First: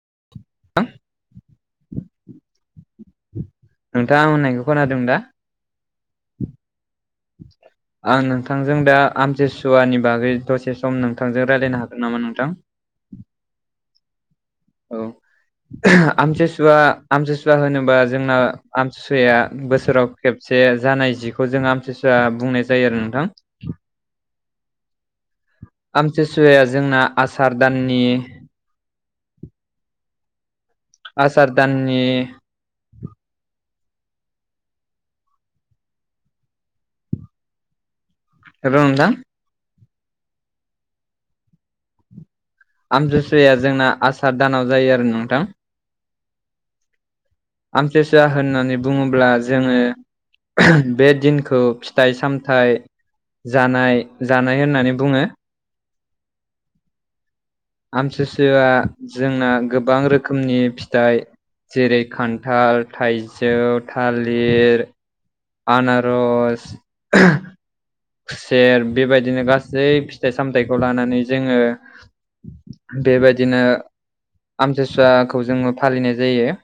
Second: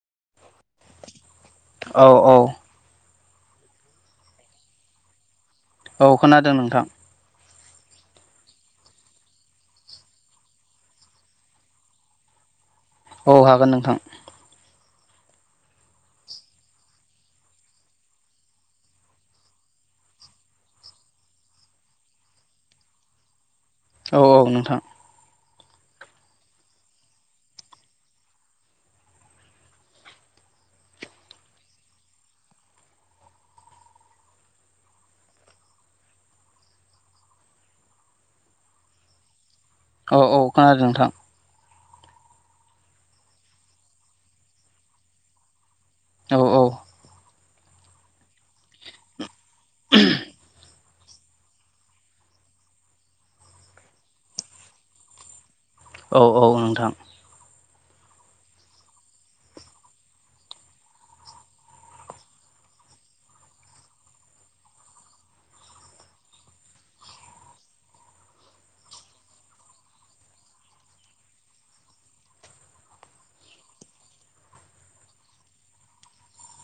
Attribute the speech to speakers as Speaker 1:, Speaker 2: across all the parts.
Speaker 1: [inaudible]
Speaker 2: औ औ
Speaker 1: नोंथाङा होननायखौ खोनादों दा
Speaker 2: औ खोनादों नोंथां
Speaker 1: [inaudible] आं नोंथांजों दा आमथिसुवानि बागै दसे सम नोंथांजों रायज्लायनो हागोन नामा नोंथां
Speaker 2: औ हागोन नोंथां
Speaker 1: औ आमथिसुवा आमथिुसुवा होनोबा जोंना आमथिसुवाया बोसोराव खेबसे जानाय जिखौ जों आमथिसुवा बुंनाय जायो आरो नोंथां
Speaker 2: औ औ नोंथां
Speaker 1: आमथिसुवाया जोंना आसार दाननि आसार दाननि हेल' नोंथां
Speaker 2: औ औ खोनादों नोंथां
Speaker 1: आमथिसुवाया जोंना आसार दानाव जायो आरो नोंथां
Speaker 2: औ औ
Speaker 1: आमथिसुवा होननानै बुङोब्ला जोङो बे दिनखौ फिथाइ सामथाइ जानाय जानाय होननानै बुङो।
Speaker 2: औ औ नोंथां
Speaker 1: आमसुसुआ जोंना गोबां रोखोमनि फिथाइ जेरै खान्थाल थाइजौ थालिर आनार'ज खुसेर बेबायदिनो गासै फिथाइ सामथायाइखौ लानानै जोङो बेबायदिनो आमथिसुवाखौ जोङो फालिनाय जायो।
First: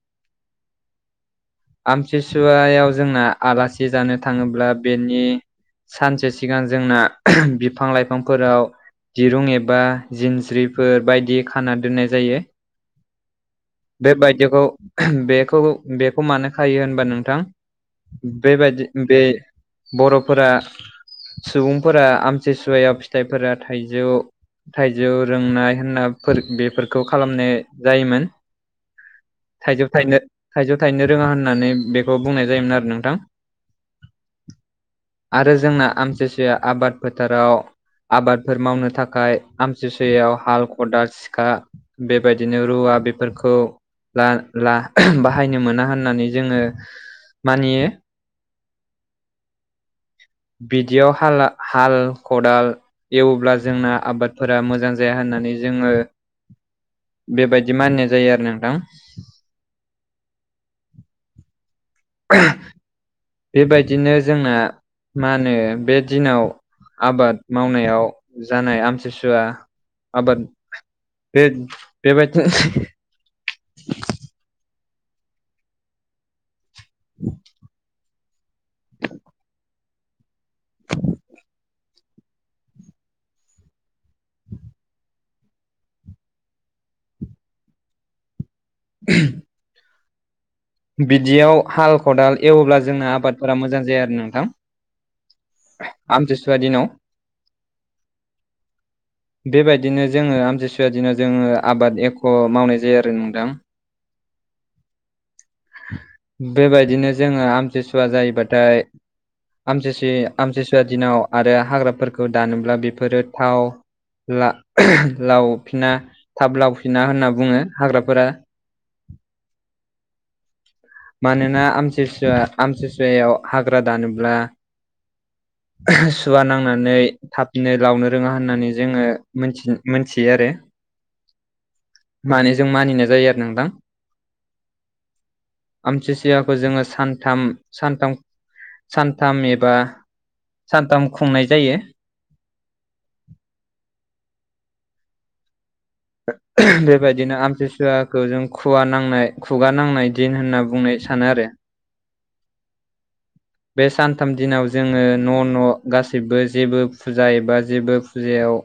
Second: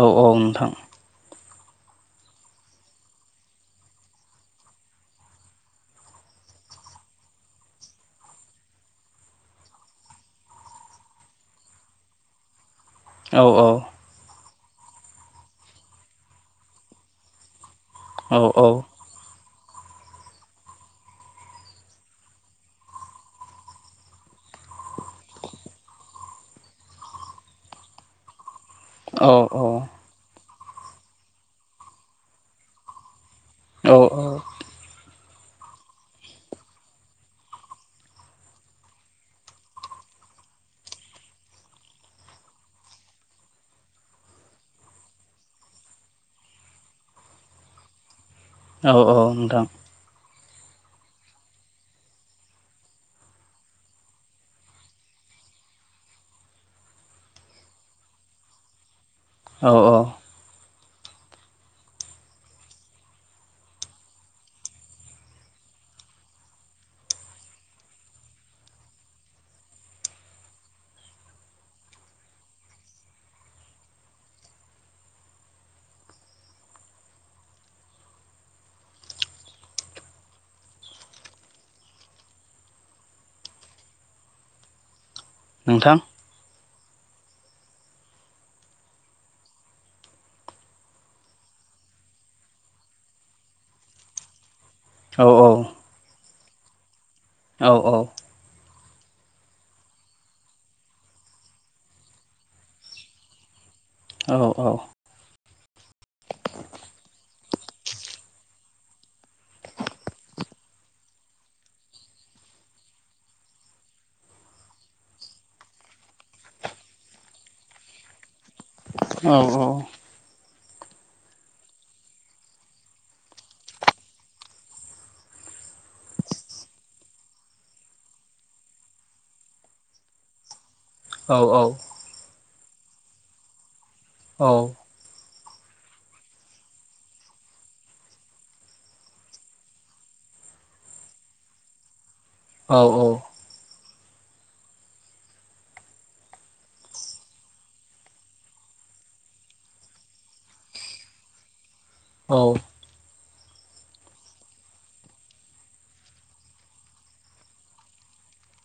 Speaker 2: औ औ नोंथां
Speaker 1: आमथिसुवायाव जोंना आलासि जानो थाङोब्ला बेनि सानसे सिगां जोंना बिफां लाइफांफोराव दिरुं एबा जिनस्रिफोर बायदि खाना दोननाय जायो।
Speaker 2: औ
Speaker 1: बे बायदिखौ बेखौ बेखौ मानो खायो होनबा नोंथां
Speaker 2: औ औ
Speaker 1: बेबायदि बे बर'फोरा सुबुंफोरा आमथिसुवायाव फिथाइफोरा थाइजौ थाइजौ रोंनाय होनना बेफोरखौ खालामनाय जायोमोन।
Speaker 2: औ औ
Speaker 1: थाइजौ थाइनो थाइजौ थायनो रोङा होननानै बेखौ बुंनाय जायोमोन आरो नोंथां।
Speaker 2: औ औ
Speaker 1: आरो जोंना आमथिसुया आबाद फोथाराव आबादफोर मावनो थाखाय आमसुसुयायाव हाल खदाल सिखा बेबायदिनो रुवा बाहायनो मोना होननानै जोङो। मानियो
Speaker 2: औ औ नोंथां
Speaker 1: बिदियाव हा हाल खदाल एवब्ला जोंना आबादफोरा मोजां जाया होननानै जोङो बेबायदि मानिनाय जायो आरो नोंथां
Speaker 2: औ औ
Speaker 1: [inaudible] बेबायदिनो जोंना मा होनो बे दिनाव आबाद मावनायाव जानाय आमथिसुवा आबाद बे बेबायदि [inaudible] [inaudible]
Speaker 2: नोंथां
Speaker 1: [inaudible] बिदियाव हाल खदाल एव्ला जोंना आबादफोरा मोजां जाया आरो नोंथां
Speaker 2: औ
Speaker 1: आमथिसुवा दिनाव
Speaker 2: औ औ
Speaker 1: बेबायदिनो जोङो आमथिसुव दिनाव जोङो आबाद एख' मावनाय जायो आरो नोंदां
Speaker 2: औ औ
Speaker 1: बेबायदिनो जोङो आमथिसुवा जायोबाथाय आमसिसु आमसिसुवा दिनाव आरो हाग्राफोरखौ दानोब्ला बेफोरो थाव ला लावफिना थाब लावफिना होनना बुङो हाग्राफोरा।
Speaker 2: औ औ
Speaker 1: मानोना आमुथि आमथिसुवायाव हाग्रा दानोब्ला। सुवा नांनानै थाबनो लावनो रोङा होननानै जोङोथि मोनथियो आरो।
Speaker 2: औ औ।
Speaker 1: मान जों मानिनाय जायो आरो नोंथां।
Speaker 2: औ।
Speaker 1: आमथिुसुवाखौ जोङो सानथाम सानथाम सानथाम एबा सानथाम खुंनाय जायो। [inaudible] बेबायदिनो आमतसुवाखौ जों खुवा नांनाय खुगा नांनाय दिन होनना बुंनो सानो आरो।
Speaker 2: औ।
Speaker 1: बे सानथाम दिनाव जोंङो न' न' गासिबो जेबो फुजा एबा जेबो फुजायाव।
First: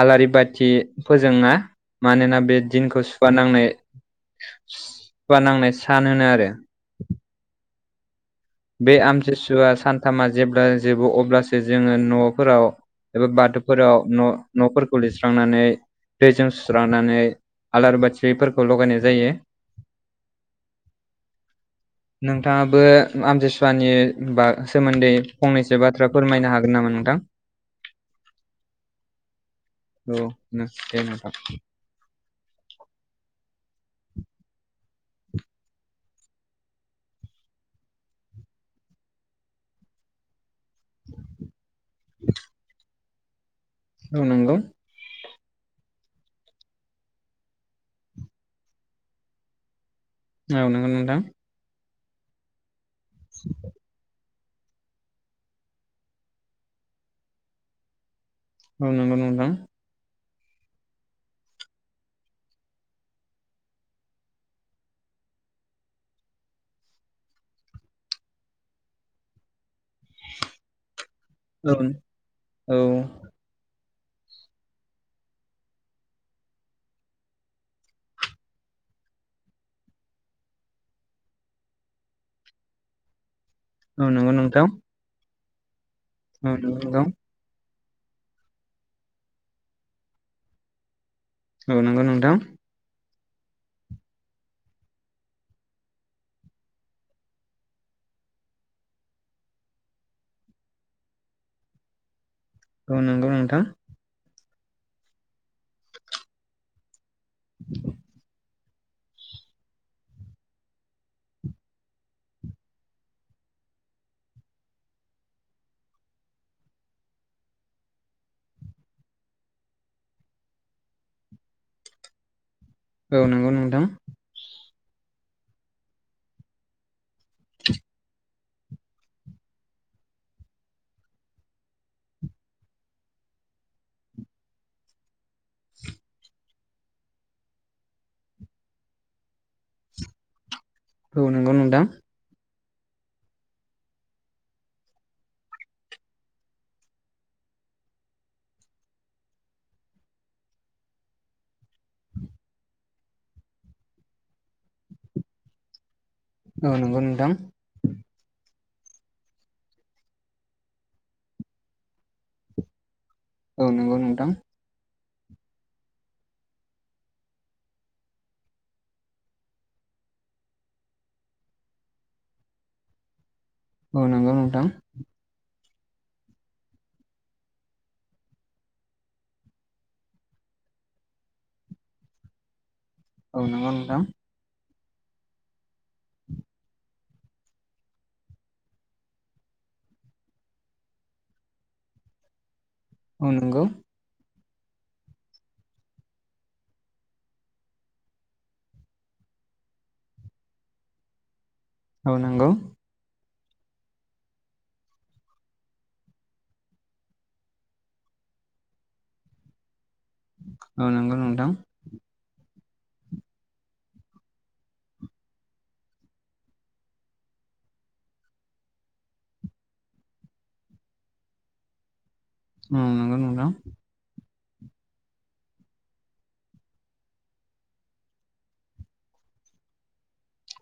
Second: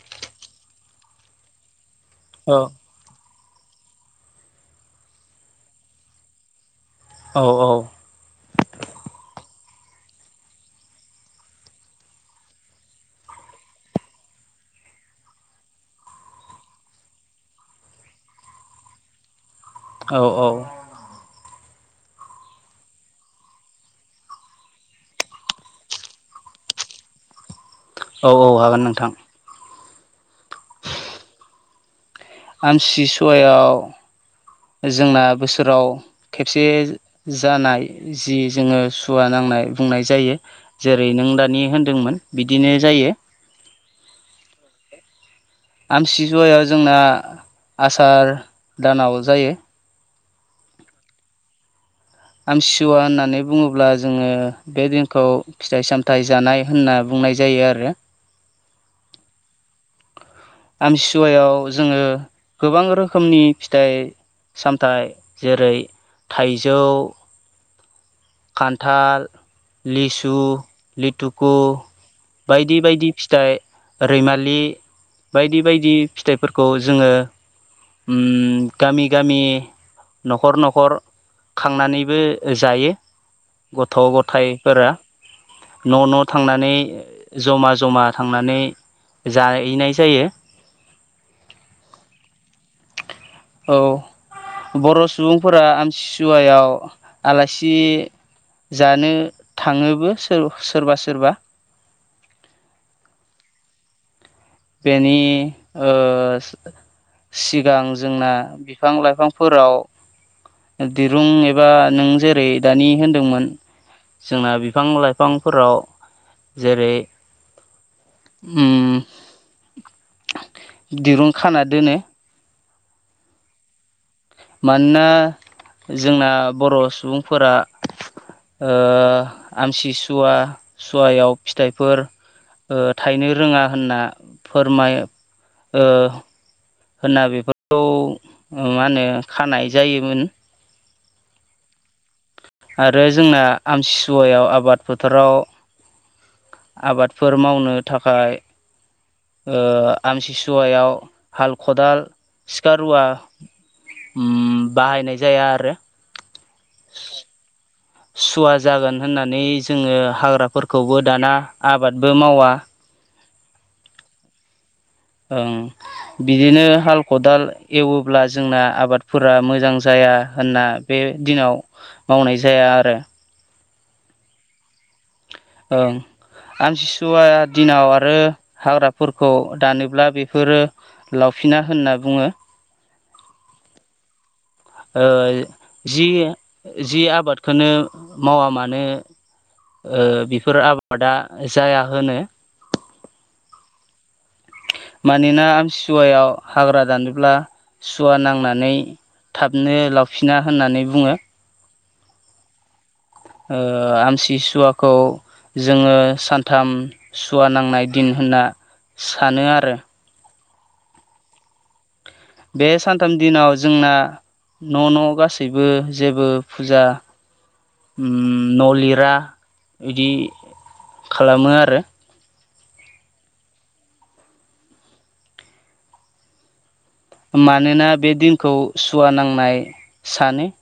Speaker 1: आलारि बाथि फोजोंङा मानोना बे दिनखौ। नांनाय सुवा नांनाय सान होनो आरो
Speaker 2: औ औ।
Speaker 1: बे आमथिसुवा सानथामा जेब्ला जोबो अब्लासो जोंङो न'फोराव। एबा बाथौफोराव न' न'फोरखौ लिरस्रांनानै। दैजों सुस्रांनानै आलारि बाथिफोरखौ लगायनाय जायो।
Speaker 2: औ औ।
Speaker 1: नोंथांङाबो आमथिसुवानि ब सोमोन्दै फंनैसो बाथ्रा फोरमायनो हागोन नामा नोंथां।
Speaker 2: औ औ हागोन नोंथां।
Speaker 1: औ [unintelligible] नोंथां
Speaker 2: आमथिसुवायाव जोंना बोसोराव खेबसे जानाय जि जोंङो सुवा नांनाय खुंनाय जायो जेरै नों दानि होनदोंमोन बिदिनो जायो।
Speaker 1: औ नंगौ।
Speaker 2: आमसिजुवायाव जोंना आसार दानाव जायो।
Speaker 1: औ नंगौ नोंथां।
Speaker 2: आमथिसुवा होननानै बुंङोब्ला जोंङो। बे दिनखौ फिथाइ सामथायाइ जानाय होनना बुंनाय जायो आरो
Speaker 1: औ नांगौ नोंथां
Speaker 2: आमसुवायाव जोंङो गोबां रोखोमनि फिथाइ सामथायाइ जेरै थाइजौ खान्थाल लिसु लिथुकु
Speaker 1: औ औ
Speaker 2: बायदि बायदि फिथाइ रैमालि बायदि बायदि फिथाइफोरखौ जोंङो गामि गामि न'खर न'खर खांनानैबो जायो।
Speaker 1: औ
Speaker 2: गथ'
Speaker 1: नंगौ नोंथां
Speaker 2: गथायाइफोरा न' न'
Speaker 1: औ
Speaker 2: थांनानै
Speaker 1: नंगौ नोंथां
Speaker 2: जमा जमा थांनानै जाहैनाय जायो।
Speaker 1: औ नंगौ नोंथां।
Speaker 2: औ। बर' सुबुंफोरा आमसिसुवायाव आलासि जानो थांङोबो सोरबा सोरबा।
Speaker 1: औ नंगौ नोंथां।
Speaker 2: बेनि सिगां जोंना बिफां लाइफांफोराव दिरुं एबा नों जेरै दानि होनदोंमोन जोंना बिफां लाइफांफोराव जेरै उम दिरुं खाना दोनो।
Speaker 1: औ नंगौ नोंथां
Speaker 2: मानोना जोंना बर' सुबुंफोरा आमसिसुवा सुवायाव फिथाइफोर थायनो रोङा होनना फोरमायो होनना बेफोरखौ मा होनो खानाय जायोमोन
Speaker 1: औ नंगौ नोंथां
Speaker 2: आरो जोंना आमथिसुवायाव आबाद फोथाराव आबादफोर मावनो थाखाय आमसिसुवायाव हाल खदाल सिखा रुवा बाहायनाय जाया आरो
Speaker 1: औ नंगौ नोंथां
Speaker 2: सुवा जागोन होननानै जोङो हाग्राफोरखौबो दाना आबादबो मावा
Speaker 1: औ नंगौ नोंथां
Speaker 2: ओं बिदिनो हाल खदाल एवोब्ला जोंना आबादफोरा मोजां जाया होनना बे दिनाव मावनाय जाया आरो
Speaker 1: औ नंगौ नोंथां
Speaker 2: ओं आमथिसुवा दिनाव आरो हाग्राफोरखौ दानोब्ला बेफोरो लाव फिना होनना बुङो
Speaker 1: औ नंगौ नोंथां
Speaker 2: जि जि आबादखौनो मावा मानो बेफोर आबादा जाया होनो
Speaker 1: नंगौ
Speaker 2: मानोना आमथिसुवायाव हाग्रा दानोब्ला सुवा नांनानै थाबनो लावफिना होननानै बुङो
Speaker 1: औ नंगौ
Speaker 2: आमथिसुवाखौ जोङो सानथाम सुवा नांनाय दिन होनना सानो आरो
Speaker 1: औ नंगौ नोंथां
Speaker 2: बे सानथाम दिनाव जोंना न' न' गासैबो जेबो फुजा न' लिरा बिदि खालामो आरो
Speaker 1: ओ नंगो नोंथां
Speaker 2: मानोना बे दिनखौ सुवा नांनाय सानो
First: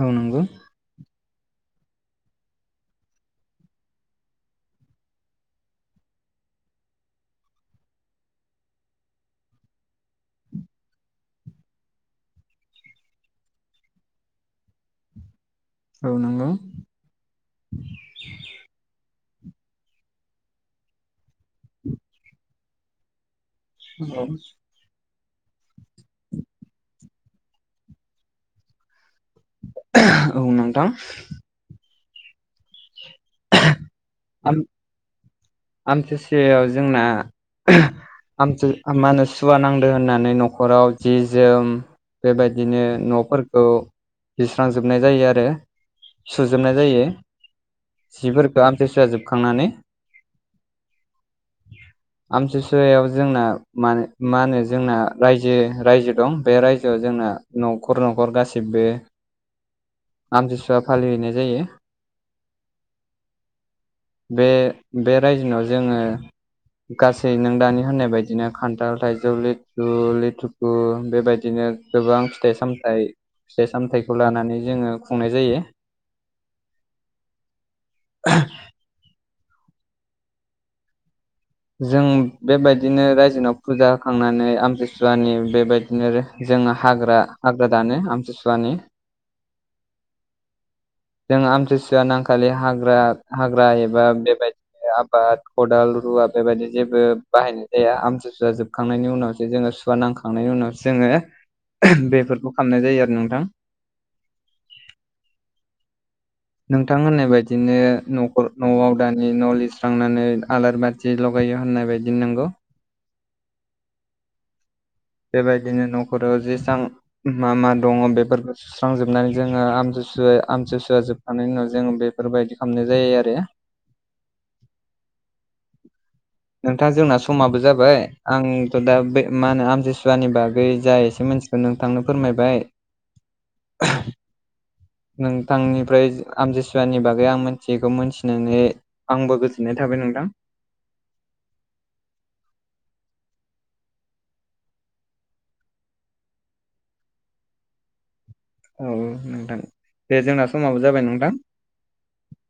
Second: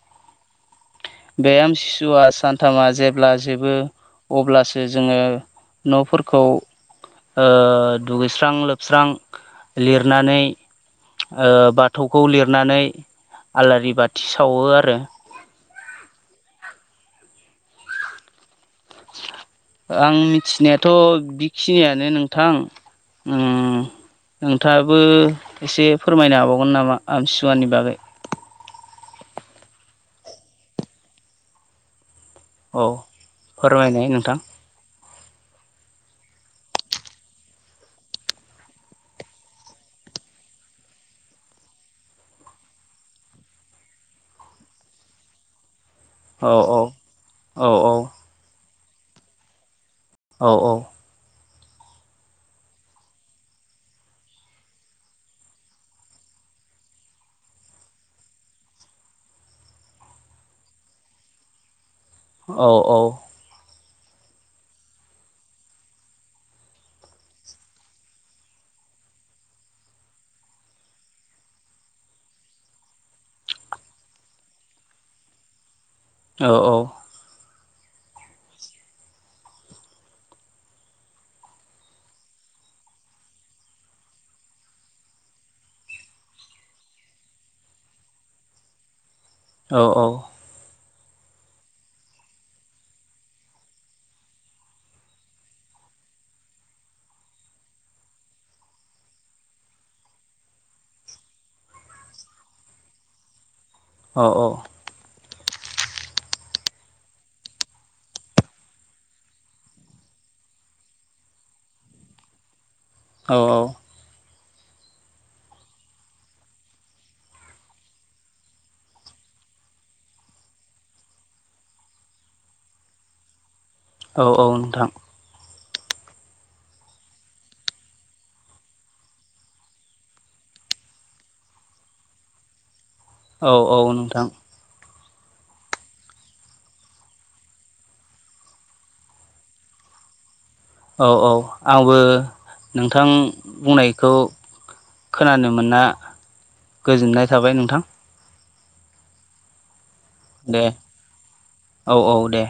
Speaker 1: औ नांगौ
Speaker 2: बे आमथिसुआ सानथामा जेब्ला जोबो अब्लासो जोङो न'फोरखौ दुगैस्रां लोबस्रां लिरनानै बाथौखौ लिरनानै आलारि बाथि सावो आरो
Speaker 1: औ नंगौ
Speaker 2: आं मिथिनायाथ' बिखिनियानो नोंथां नोंथां आबो एसे फोरमायनो हाबावगोन नामा आमथिसुवानि बागै
Speaker 1: औ नोंथां
Speaker 2: औ फोरमायनाय नोंथां
Speaker 1: आमथिसेयाव जोंना आ मा होनो सुवा नांदों होननानै न'खराव जि जोम बेबायदिनो न'फोरखौ लिस्रांजोबनाय जायो आरो
Speaker 2: औ औ औ औ
Speaker 1: फोरखौ आमथिसुवा जोबखांनानै
Speaker 2: औ औ
Speaker 1: [inaudible] आमथिसुवायाव जोंना मा मा होनो जोंना रायजो रायजो दं बे रायजोआव जों जोंना न'खर न'खर गासिबो आमथिसुवा फालिहैनाय जायो
Speaker 2: औ औ
Speaker 1: बे बे रायजोनाव जोङो गासै नों दानि होननाय बायदिनो खानथाल थाइजौ लिथु लेथुखु बेबायदिनो गोबां फिथाइ सामथाय फिथाइ सामथायखौ लानानै जोङो खुंनाय जायो
Speaker 2: औ औ
Speaker 1: [unintelligible] जों बेबायदिनो रायजोनाव फुजा होखांनानै आमथि सुवानि बेबायदिनो जोङो हाग्रा हाग्रा दानो आमथि सुवानि
Speaker 2: औ औ
Speaker 1: जों आमथि सुवा नांखालि हाग्रा हाग्रा एबा बेबाय आबाद खदाल रुवा बेबायदि जेबो बाहायनाय जाया आमथि सुवा जोबखांनायनि उनावसो जोङो सुवा नांखांनायनि उनावसो जोङो बेफोरखौ खालामनाय जायो आरो ना नोंथां
Speaker 2: औ औ
Speaker 1: नोंथां होननाय बायदिनो नखर न'आव दानि न' लिरस्रांनानै आलारि बाथि लगाय होयो होननाय बायदिनो नंगौ
Speaker 2: औ औ
Speaker 1: बेबायदिनो न'खराव जेसां मा मा दङ बेफोरखौ सुस्रांजोबनानै जोङो आमथि सुवा आमथि सुवा जोबखांनायनि उनाव जोंङो बेफोरबायदि खालामनाय जायो आरो
Speaker 2: औ औ नोंथां
Speaker 1: नोंथां जोंना समाबो जाबाय आंथ' दा बे मा होनो आमथि सुवानि बागै जा एसे [unintelligible] नोंथांनो फोरमायबाय
Speaker 2: औ औ नोंथां
Speaker 1: नोंथांनिफ्राय आमथि सुवानि बागै आं मोनथियैखौ मोनथिनानै आंबो गोजोननाय था बाय नोंथां
Speaker 2: औ औ आंबो नोंथां बुंनायखौ खोनानो मोनना गोजोननाय थाबाय नोंथां
Speaker 1: औ नोंथां दे जोंना समाबो जाबाय नोंथां
Speaker 2: औ औ दे